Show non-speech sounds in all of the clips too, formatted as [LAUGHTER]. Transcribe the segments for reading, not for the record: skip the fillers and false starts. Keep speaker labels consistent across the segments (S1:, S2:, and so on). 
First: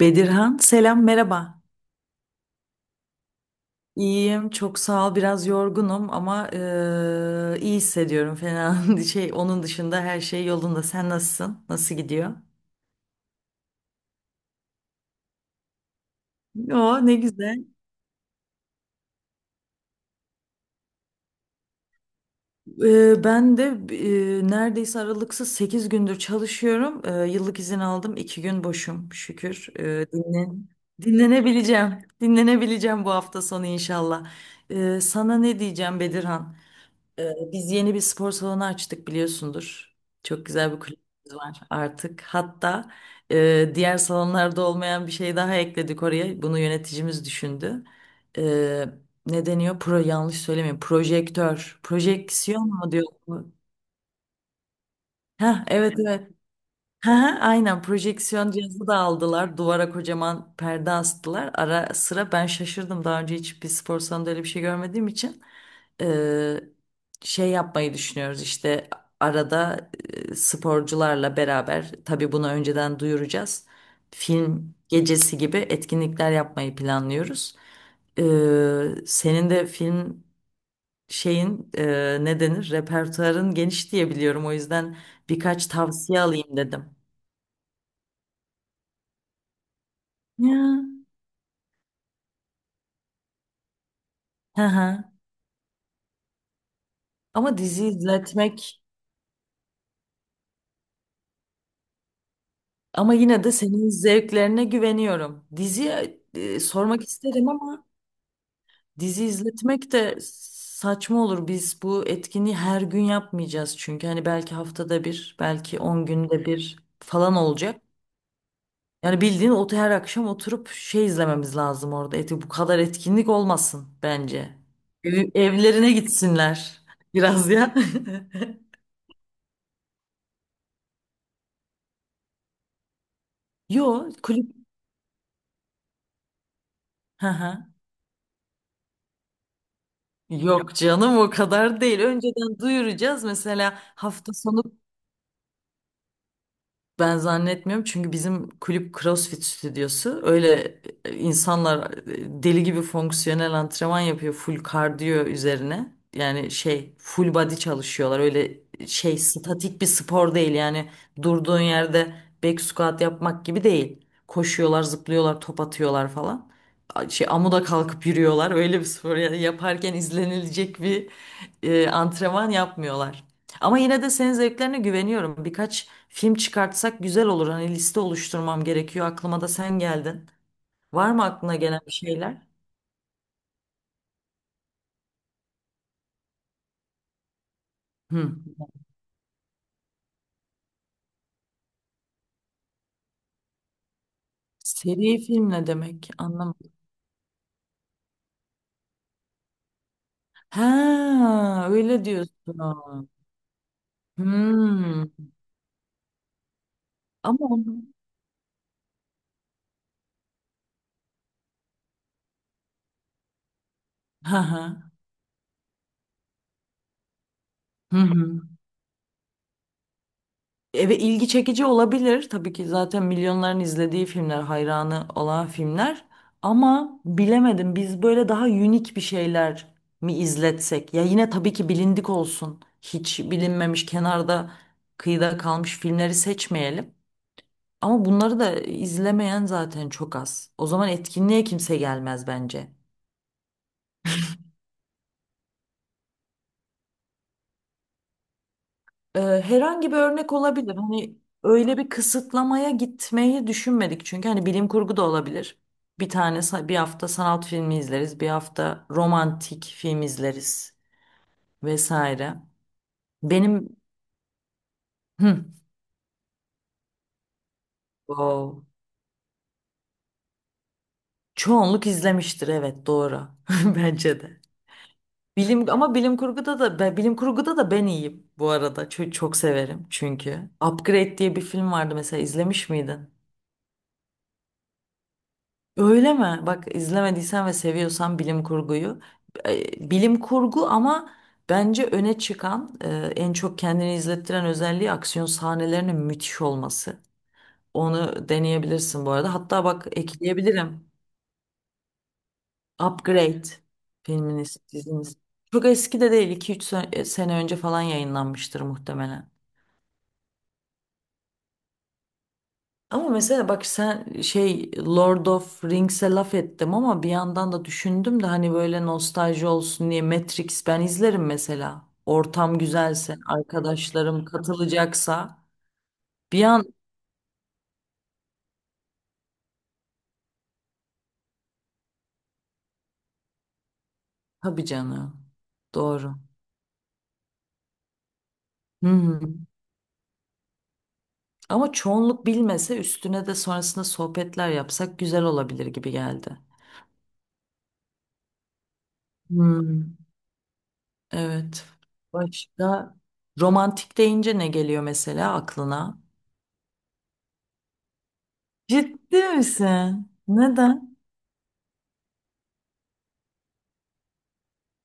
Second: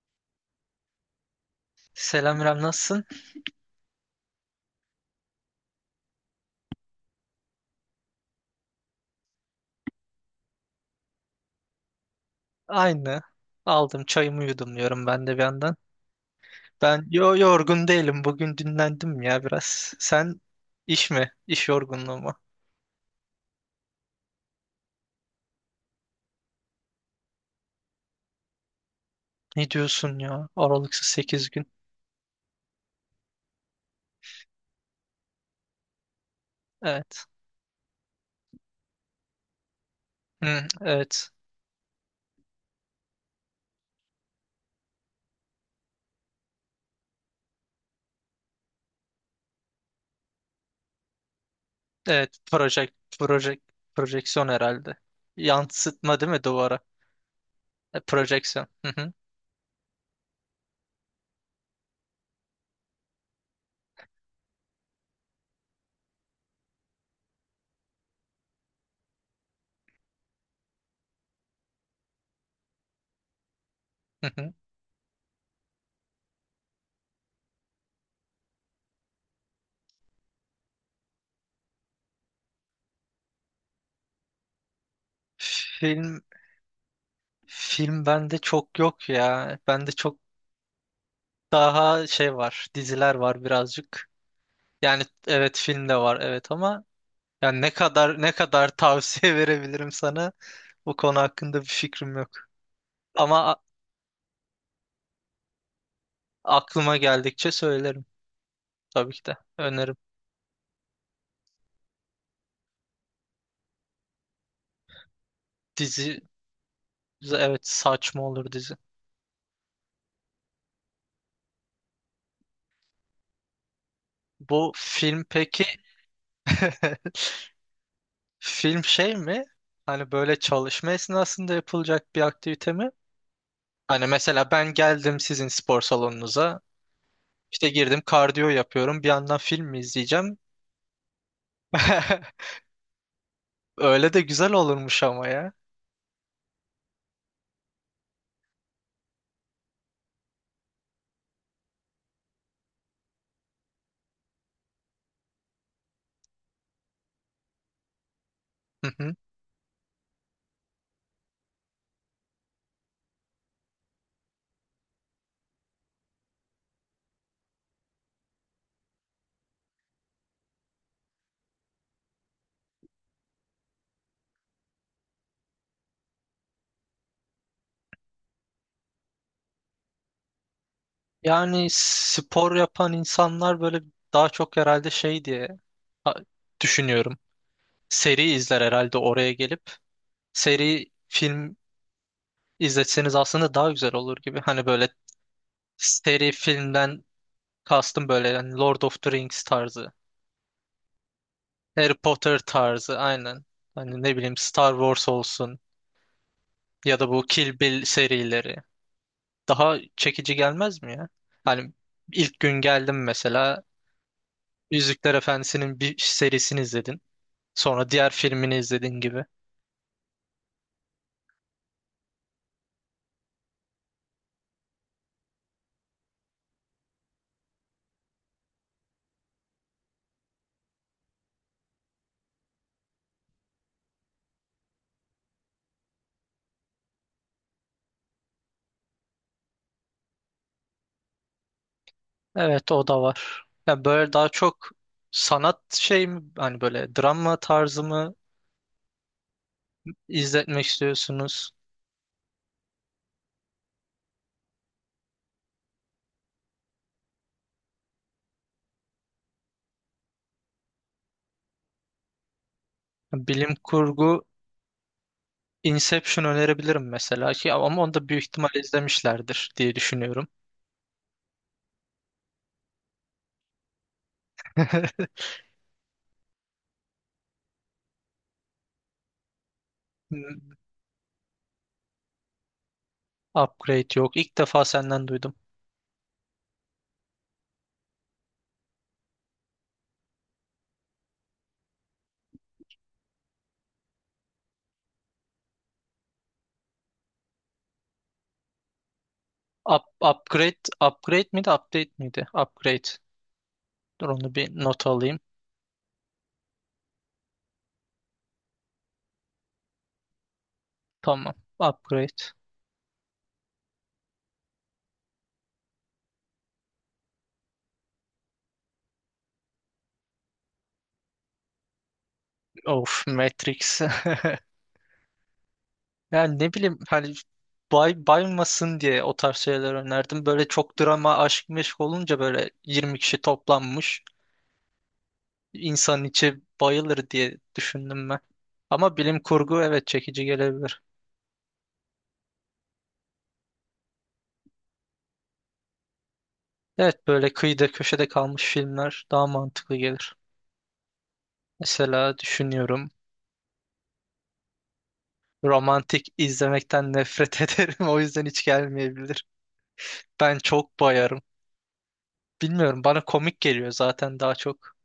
S1: Bedirhan, selam, merhaba.
S2: Selam İrem, nasılsın?
S1: İyiyim, çok sağ ol. Biraz yorgunum ama iyi hissediyorum fena. [LAUGHS] Şey, onun dışında her şey yolunda. Sen nasılsın? Nasıl gidiyor?
S2: Aynı. Aldım çayımı, yudum diyorum ben de bir yandan.
S1: O
S2: Ben
S1: ne güzel.
S2: yorgun değilim. Bugün dinlendim ya biraz. Sen iş mi? İş yorgunluğu mu?
S1: Ben de neredeyse aralıksız 8 gündür çalışıyorum. Yıllık izin aldım. İki gün boşum şükür.
S2: Ne diyorsun ya? Aralıksız 8 gün.
S1: Dinlenebileceğim. Dinlenebileceğim bu hafta sonu inşallah. Sana ne diyeceğim Bedirhan?
S2: Evet.
S1: Biz yeni bir spor salonu açtık biliyorsundur. Çok
S2: Hı,
S1: güzel bir
S2: evet.
S1: kulübümüz var artık. Hatta diğer salonlarda olmayan bir şey daha ekledik oraya. Bunu yöneticimiz düşündü. Ee, ne deniyor? Yanlış söylemeyeyim. Projektör.
S2: Evet.
S1: Projeksiyon mu diyor?
S2: Project, Projeksiyon herhalde.
S1: Heh, evet,
S2: Yansıtma
S1: evet.
S2: değil mi duvara?
S1: Hı hı, aynen
S2: E,
S1: projeksiyon
S2: projeksiyon.
S1: cihazı
S2: Hı
S1: da
S2: hı,
S1: aldılar. Duvara kocaman perde astılar. Ara sıra ben şaşırdım. Daha önce hiç bir spor salonunda öyle bir şey görmediğim için eee, şey yapmayı düşünüyoruz işte arada sporcularla beraber tabii bunu önceden duyuracağız.
S2: hı hı.
S1: Film gecesi gibi etkinlikler yapmayı planlıyoruz. Senin de film şeyin ne denir repertuarın geniş diye biliyorum. O yüzden birkaç
S2: Film,
S1: tavsiye alayım dedim.
S2: film bende çok yok ya. Bende çok
S1: Ya.
S2: daha şey var. Diziler var birazcık.
S1: Hı
S2: Yani
S1: hı.
S2: evet, film de var evet, ama
S1: Ama
S2: yani ne
S1: dizi
S2: kadar ne kadar
S1: izletmek,
S2: tavsiye [LAUGHS] verebilirim sana? Bu konu hakkında bir fikrim yok.
S1: ama yine
S2: Ama
S1: de senin zevklerine güveniyorum. Diziye
S2: aklıma
S1: sormak isterim
S2: geldikçe
S1: ama
S2: söylerim, tabii ki
S1: dizi
S2: de
S1: izletmek
S2: öneririm.
S1: de saçma olur. Biz bu etkinliği her gün yapmayacağız çünkü hani belki haftada bir, belki 10
S2: Dizi
S1: günde bir falan
S2: evet,
S1: olacak.
S2: saçma olur dizi.
S1: Yani bildiğin ot her akşam oturup şey izlememiz lazım orada. Eti bu kadar etkinlik olmasın bence.
S2: Bu film peki,
S1: Evlerine
S2: [LAUGHS]
S1: gitsinler biraz ya.
S2: film şey mi? Hani böyle çalışma esnasında yapılacak bir aktivite mi?
S1: [LAUGHS]
S2: Hani
S1: Yo,
S2: mesela
S1: kulüp.
S2: ben geldim sizin spor salonunuza,
S1: Hı hı.
S2: işte girdim, kardiyo yapıyorum, bir yandan film mi izleyeceğim?
S1: Yok canım, o kadar değil.
S2: [LAUGHS]
S1: Önceden duyuracağız. Mesela
S2: Öyle de
S1: hafta
S2: güzel
S1: sonu
S2: olurmuş ama ya.
S1: ben zannetmiyorum çünkü bizim kulüp CrossFit stüdyosu. Öyle insanlar deli gibi fonksiyonel antrenman yapıyor full kardiyo üzerine. Yani şey full body çalışıyorlar. Öyle
S2: Hı hı.
S1: şey statik bir spor değil. Yani durduğun yerde back squat yapmak gibi değil. Koşuyorlar, zıplıyorlar, top atıyorlar falan. Şey amuda kalkıp yürüyorlar. Öyle bir spor yani yaparken izlenilecek bir antrenman yapmıyorlar. Ama yine de senin zevklerine güveniyorum. Birkaç film çıkartsak güzel olur. Hani liste oluşturmam gerekiyor. Aklıma da sen geldin. Var mı aklına
S2: Yani
S1: gelen bir şeyler?
S2: spor yapan insanlar böyle daha çok herhalde şey diye ha- düşünüyorum. Seri
S1: Hı.
S2: izler herhalde oraya gelip. Seri film izletseniz aslında daha güzel olur gibi. Hani böyle
S1: Seri film ne demek?
S2: seri
S1: Anlamadım.
S2: filmden kastım böyle, yani Lord of the Rings tarzı.
S1: Ha,
S2: Harry
S1: öyle
S2: Potter tarzı
S1: diyorsun.
S2: aynen. Hani ne bileyim Star Wars
S1: Hmm.
S2: olsun, ya da bu
S1: Ama
S2: Kill
S1: onu...
S2: Bill serileri. Daha çekici gelmez mi ya? Hani ilk gün geldim mesela,
S1: Hı hı.
S2: Yüzükler Efendisi'nin bir serisini izledin. Sonra
S1: Hı
S2: diğer
S1: hı.
S2: filmini izledin gibi.
S1: Evet, ilgi çekici olabilir. Tabii ki zaten milyonların izlediği filmler, hayranı olan filmler. Ama bilemedim, biz böyle daha unik bir şeyler mi izletsek? Ya yine tabii ki bilindik olsun. Hiç bilinmemiş, kenarda, kıyıda kalmış filmleri seçmeyelim. Ama bunları da izlemeyen zaten çok az. O zaman etkinliğe kimse gelmez bence.
S2: Evet, o da var. Ya böyle daha çok sanat şey mi? Hani böyle drama tarzı mı
S1: Herhangi bir örnek
S2: izletmek
S1: olabilir. Hani
S2: istiyorsunuz?
S1: öyle bir kısıtlamaya gitmeyi düşünmedik. Çünkü hani bilim kurgu da olabilir. Bir hafta sanat filmi izleriz, bir hafta romantik film izleriz vesaire.
S2: Bilim
S1: Benim
S2: kurgu,
S1: hı,
S2: Inception önerebilirim mesela ki, ama onu da büyük ihtimal
S1: o,
S2: izlemişlerdir diye düşünüyorum.
S1: çoğunluk izlemiştir evet doğru. [LAUGHS] Bence de.
S2: [LAUGHS]
S1: Bilim kurguda da bilim kurguda da ben iyiyim bu arada. Çok, çok severim çünkü.
S2: Hmm,
S1: Upgrade diye bir film vardı mesela, izlemiş miydin?
S2: Upgrade yok. İlk defa senden duydum.
S1: Öyle mi? Bak izlemediysen ve seviyorsan bilim kurguyu. Bilim kurgu ama bence öne çıkan en çok kendini izlettiren özelliği aksiyon sahnelerinin müthiş olması. Onu deneyebilirsin bu arada. Hatta
S2: Up,
S1: bak
S2: upgrade,
S1: ekleyebilirim.
S2: Upgrade miydi, update miydi? Upgrade.
S1: Upgrade
S2: Dur onu bir
S1: filminiz,
S2: not
S1: diziniz.
S2: alayım.
S1: Çok eski de değil. İki üç sene önce falan yayınlanmıştır muhtemelen.
S2: Tamam. Upgrade.
S1: Ama mesela bak sen şey Lord of Rings'e laf ettim ama bir yandan da düşündüm de hani böyle nostalji olsun diye Matrix ben izlerim mesela. Ortam
S2: Of,
S1: güzelse,
S2: Matrix. [LAUGHS]
S1: arkadaşlarım katılacaksa
S2: Yani
S1: bir
S2: ne
S1: an
S2: bileyim hani baymasın diye o tarz şeyler önerdim. Böyle çok drama aşk meşk olunca böyle 20 kişi toplanmış.
S1: tabii canım.
S2: İnsanın
S1: Doğru.
S2: içi bayılır diye düşündüm ben.
S1: Hı
S2: Ama
S1: hı.
S2: bilim kurgu evet, çekici gelebilir.
S1: Ama çoğunluk bilmese üstüne de sonrasında sohbetler yapsak güzel olabilir gibi geldi.
S2: Evet, böyle kıyıda köşede kalmış filmler daha mantıklı
S1: Hmm,
S2: gelir.
S1: evet.
S2: Mesela düşünüyorum,
S1: Başka romantik deyince ne geliyor mesela aklına?
S2: romantik izlemekten nefret [LAUGHS] ederim, o yüzden hiç
S1: Ciddi
S2: gelmeyebilir.
S1: misin?
S2: Ben çok
S1: Neden?
S2: bayarım. Bilmiyorum, bana komik geliyor zaten daha çok.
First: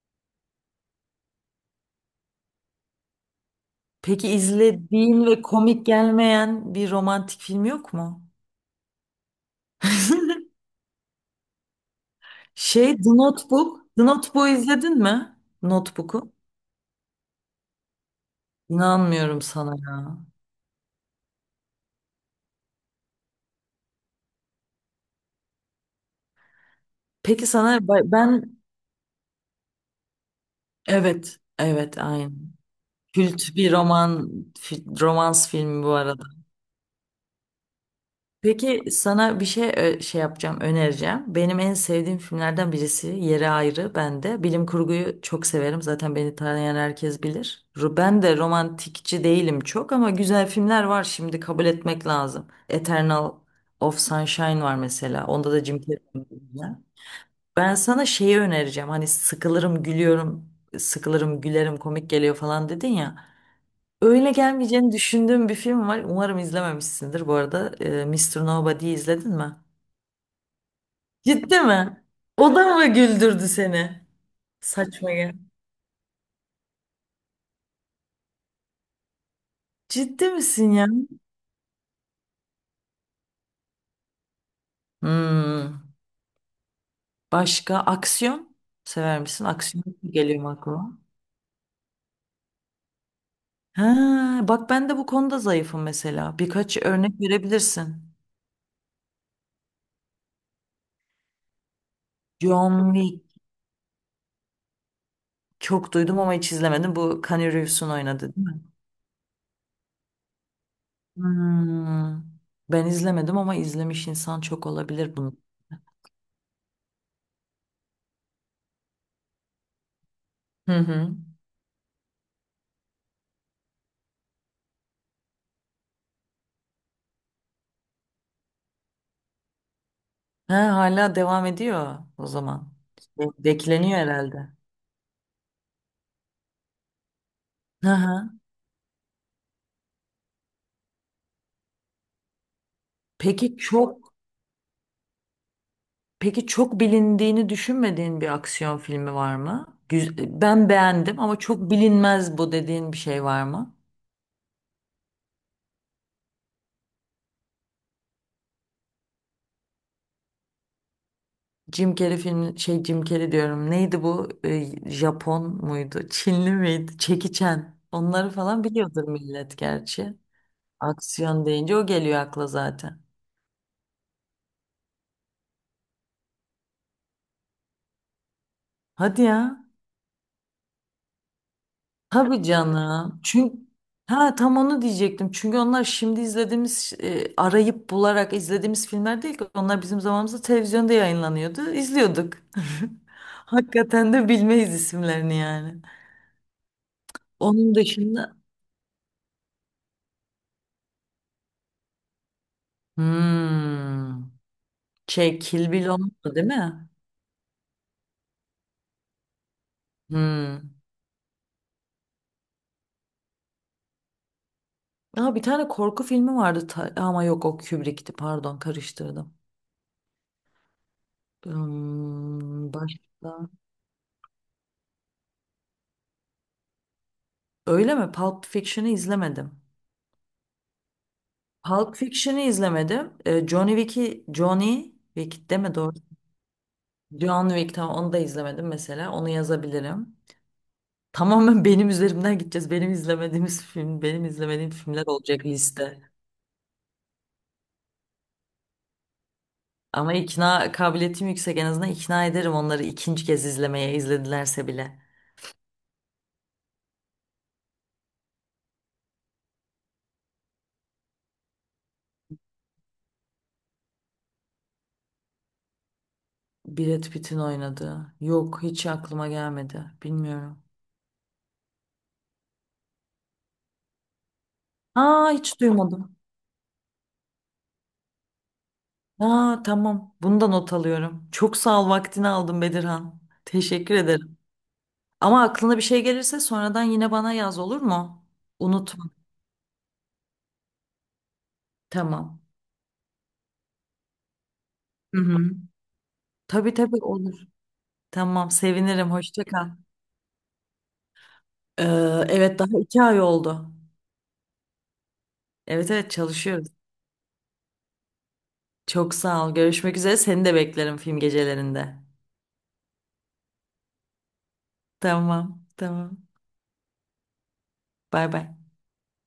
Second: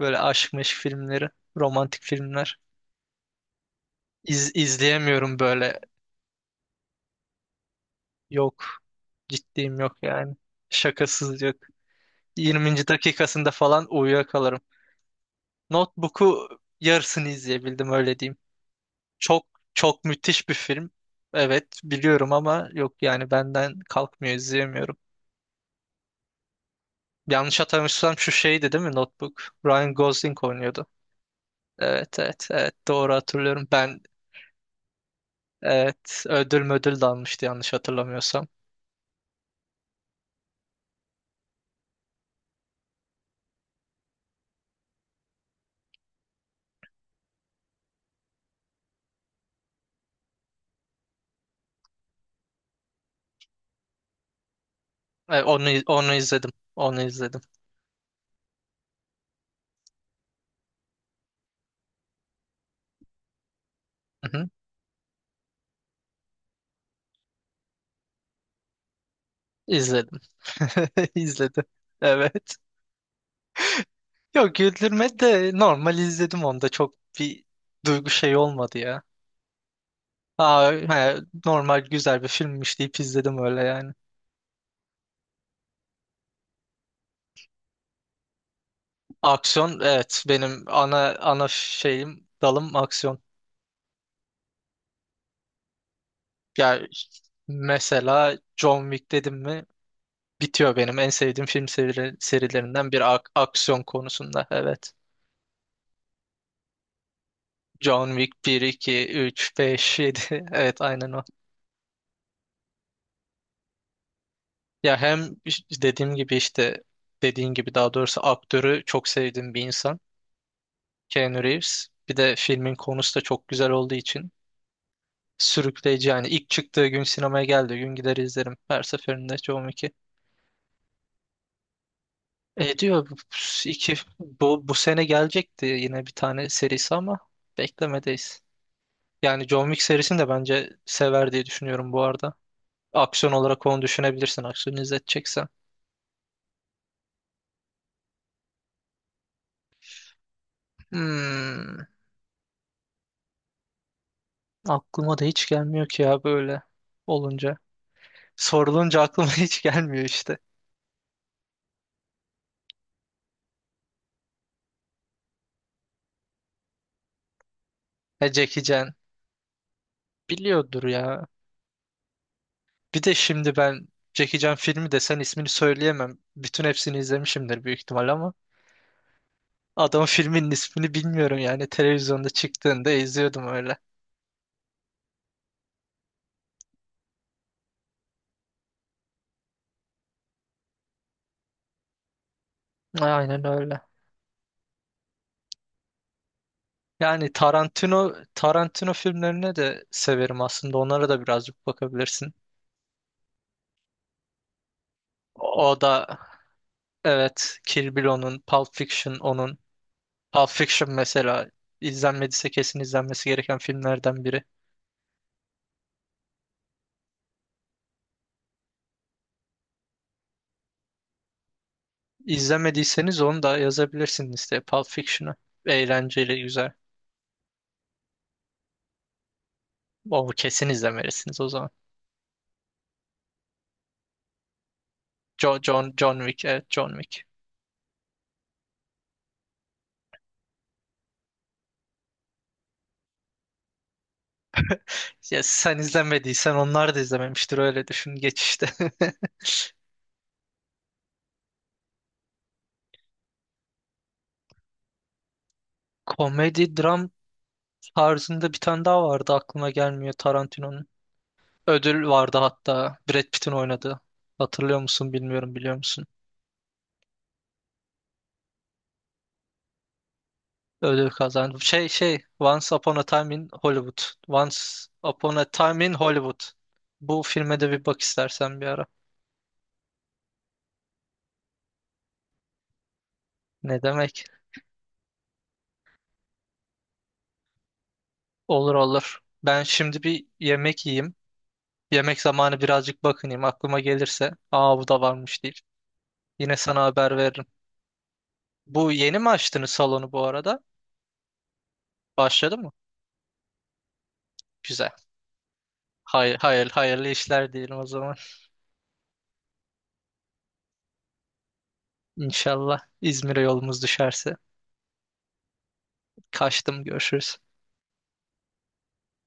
S2: Böyle aşk meşk filmleri, romantik filmler.
S1: Peki izlediğin
S2: İzleyemiyorum
S1: ve
S2: böyle,
S1: komik gelmeyen bir romantik film yok mu?
S2: yok, ciddiyim yok yani.
S1: [LAUGHS]
S2: Şakasız yok. 20.
S1: Şey The
S2: dakikasında
S1: Notebook.
S2: falan
S1: The Notebook'u
S2: uyuyakalırım.
S1: izledin mi? Notebook'u.
S2: Notebook'u yarısını izleyebildim, öyle diyeyim.
S1: İnanmıyorum
S2: Çok
S1: sana
S2: çok
S1: ya.
S2: müthiş bir film. Evet biliyorum ama yok yani, benden kalkmıyor, izleyemiyorum.
S1: Peki
S2: Yanlış
S1: sana
S2: hatırlamıyorsam şu
S1: ben
S2: şeydi değil mi Notebook? Ryan Gosling oynuyordu.
S1: evet, evet
S2: Evet,
S1: aynı.
S2: evet, evet, doğru
S1: Kült
S2: hatırlıyorum.
S1: bir romans filmi bu arada.
S2: Evet, ödül de almıştı yanlış hatırlamıyorsam.
S1: Peki sana bir şey şey yapacağım, önereceğim. Benim en sevdiğim filmlerden birisi Yeri Ayrı bende. Bilim kurguyu çok severim. Zaten beni tanıyan herkes bilir. Ben de romantikçi değilim çok ama güzel filmler var, şimdi kabul etmek lazım. Eternal of Sunshine var mesela.
S2: E,
S1: Onda da
S2: onu
S1: Jim Carrey
S2: onu izledim.
S1: oynuyor.
S2: Onu izledim.
S1: Ben sana şeyi önereceğim. Hani sıkılırım, gülüyorum, sıkılırım, gülerim, komik geliyor falan dedin ya. Öyle
S2: Hı hı,
S1: gelmeyeceğini düşündüğüm bir film var. Umarım izlememişsindir bu arada. Mr. Nobody'yi izledin mi?
S2: izledim. [LAUGHS]
S1: Ciddi
S2: İzledim.
S1: mi?
S2: Evet.
S1: O da mı güldürdü seni?
S2: Yok,
S1: Saçma
S2: güldürme
S1: ya.
S2: de normal izledim, onda çok bir duygu şey olmadı ya.
S1: Ciddi
S2: Aa,
S1: misin ya?
S2: he, normal güzel bir filmmiş deyip izledim öyle yani.
S1: Hmm. Başka aksiyon sever misin?
S2: Aksiyon
S1: Aksiyon
S2: evet,
S1: geliyor mu
S2: benim
S1: aklıma?
S2: ana şeyim, dalım aksiyon.
S1: Ha, bak ben de bu konuda zayıfım mesela. Birkaç
S2: Yani
S1: örnek verebilirsin.
S2: mesela John Wick dedim mi bitiyor, benim en sevdiğim film serilerinden
S1: John
S2: bir,
S1: Wick.
S2: aksiyon konusunda evet.
S1: Çok duydum ama hiç izlemedim. Bu Keanu Reeves'un
S2: John
S1: oynadı
S2: Wick
S1: değil
S2: bir,
S1: mi?
S2: iki, üç, beş, yedi, [LAUGHS] evet aynen o.
S1: Hmm. Ben izlemedim ama izlemiş insan çok
S2: Ya
S1: olabilir.
S2: hem dediğim gibi işte, dediğin gibi daha doğrusu, aktörü çok sevdiğim bir insan
S1: Hı hı.
S2: Keanu Reeves. Bir de filmin konusu da çok güzel olduğu için. Sürükleyici yani. İlk çıktığı gün, sinemaya geldiği gün gider izlerim. Her seferinde. Çoğum iki.
S1: Ha, hala devam ediyor o zaman.
S2: E diyor iki,
S1: Bekleniyor herhalde.
S2: bu sene gelecekti yine bir tane serisi ama
S1: Hı hı.
S2: beklemedeyiz. Yani John Wick serisini de bence sever diye düşünüyorum bu arada. Aksiyon
S1: Peki
S2: olarak onu
S1: çok
S2: düşünebilirsin, aksiyon izleteceksen.
S1: peki çok bilindiğini düşünmediğin bir aksiyon filmi var mı? Ben beğendim ama çok
S2: Hmm,
S1: bilinmez bu dediğin bir şey var mı?
S2: aklıma da hiç gelmiyor ki ya, böyle olunca. Sorulunca aklıma [LAUGHS] hiç gelmiyor işte.
S1: Jim Carrey diyorum. Neydi bu? Japon muydu? Çinli miydi? Jackie Chan.
S2: E,
S1: Onları
S2: Jackie
S1: falan
S2: Chan
S1: biliyordur millet gerçi.
S2: biliyordur ya.
S1: Aksiyon deyince o geliyor akla
S2: Bir
S1: zaten.
S2: de şimdi ben, Jackie Chan filmi desen ismini söyleyemem. Bütün hepsini izlemişimdir büyük ihtimal ama
S1: Hadi ya.
S2: adamın filminin ismini bilmiyorum yani. Televizyonda
S1: Tabii
S2: çıktığında
S1: canım.
S2: izliyordum
S1: Çünkü
S2: öyle.
S1: ha tam onu diyecektim. Çünkü onlar şimdi izlediğimiz arayıp bularak izlediğimiz filmler değil ki. Onlar bizim zamanımızda televizyonda yayınlanıyordu. İzliyorduk.
S2: Aynen
S1: [LAUGHS]
S2: öyle.
S1: Hakikaten de bilmeyiz isimlerini yani.
S2: Yani
S1: Onun
S2: Tarantino
S1: dışında
S2: Tarantino filmlerini de severim aslında. Onlara da birazcık bakabilirsin.
S1: hmm, şey Kill
S2: O
S1: Bill
S2: da
S1: olmadı değil mi?
S2: evet, Kill Bill onun, Pulp Fiction onun. Pulp
S1: Hmm.
S2: Fiction mesela, izlenmediyse kesin izlenmesi gereken filmlerden biri.
S1: Aa, bir tane korku filmi vardı ama yok, o Kubrick'ti, pardon karıştırdım. Hmm,
S2: İzlemediyseniz onu
S1: başka.
S2: da yazabilirsiniz listeye, Pulp Fiction'ı. Eğlenceli, güzel.
S1: Öyle mi? Pulp Fiction'ı izlemedim.
S2: O kesin izlemelisiniz o zaman.
S1: Pulp Fiction'ı izlemedim. Johnny Wick deme doğru.
S2: John Wick, evet, John Wick.
S1: John Wick tamam, onu da izlemedim mesela. Onu yazabilirim. [LAUGHS] Tamamen benim üzerimden gideceğiz. Benim izlemediğim filmler
S2: Ya
S1: olacak
S2: sen
S1: liste.
S2: izlemediysen onlar da izlememiştir, öyle düşün geç işte.
S1: Ama ikna kabiliyetim yüksek. En azından ikna ederim onları ikinci kez izlemeye, izledilerse bile.
S2: [LAUGHS] Komedi, dram tarzında bir tane daha vardı, aklıma gelmiyor, Tarantino'nun. Ödül vardı hatta, Brad Pitt'in oynadığı. Hatırlıyor musun, bilmiyorum, biliyor musun?
S1: Brad Pitt'in oynadığı. Yok, hiç aklıma gelmedi. Bilmiyorum.
S2: Ödül kazandı. Şey Once Upon a Time in Hollywood. Once
S1: Aa,
S2: Upon a
S1: hiç
S2: Time in
S1: duymadım.
S2: Hollywood. Bu filme de bir bak istersen bir ara.
S1: Aa, tamam. Bunu da not alıyorum. Çok sağ ol, vaktini aldım Bedirhan.
S2: Ne
S1: Teşekkür
S2: demek?
S1: ederim. Ama aklına bir şey gelirse sonradan yine bana yaz, olur mu?
S2: Olur,
S1: Unutma.
S2: olur. Ben şimdi bir yemek yiyeyim. Yemek
S1: Tamam.
S2: zamanı, birazcık bakınayım. Aklıma gelirse, aa, bu da
S1: Hı
S2: varmış
S1: hı.
S2: deyip yine
S1: Tabii,
S2: sana
S1: tabii
S2: haber veririm.
S1: olur. Tamam,
S2: Bu
S1: sevinirim.
S2: yeni mi
S1: Hoşça
S2: açtınız
S1: kal.
S2: salonu bu arada?
S1: Ee,
S2: Başladı
S1: evet,
S2: mı?
S1: daha iki ay oldu.
S2: Güzel.
S1: Evet, evet
S2: Hayır,
S1: çalışıyoruz.
S2: hayır, hayırlı işler diyelim o zaman.
S1: Çok sağ ol. Görüşmek üzere. Seni de beklerim film gecelerinde.
S2: İnşallah İzmir'e yolumuz düşerse.
S1: Tamam, tamam.
S2: Kaçtım, görüşürüz.
S1: Bay bay.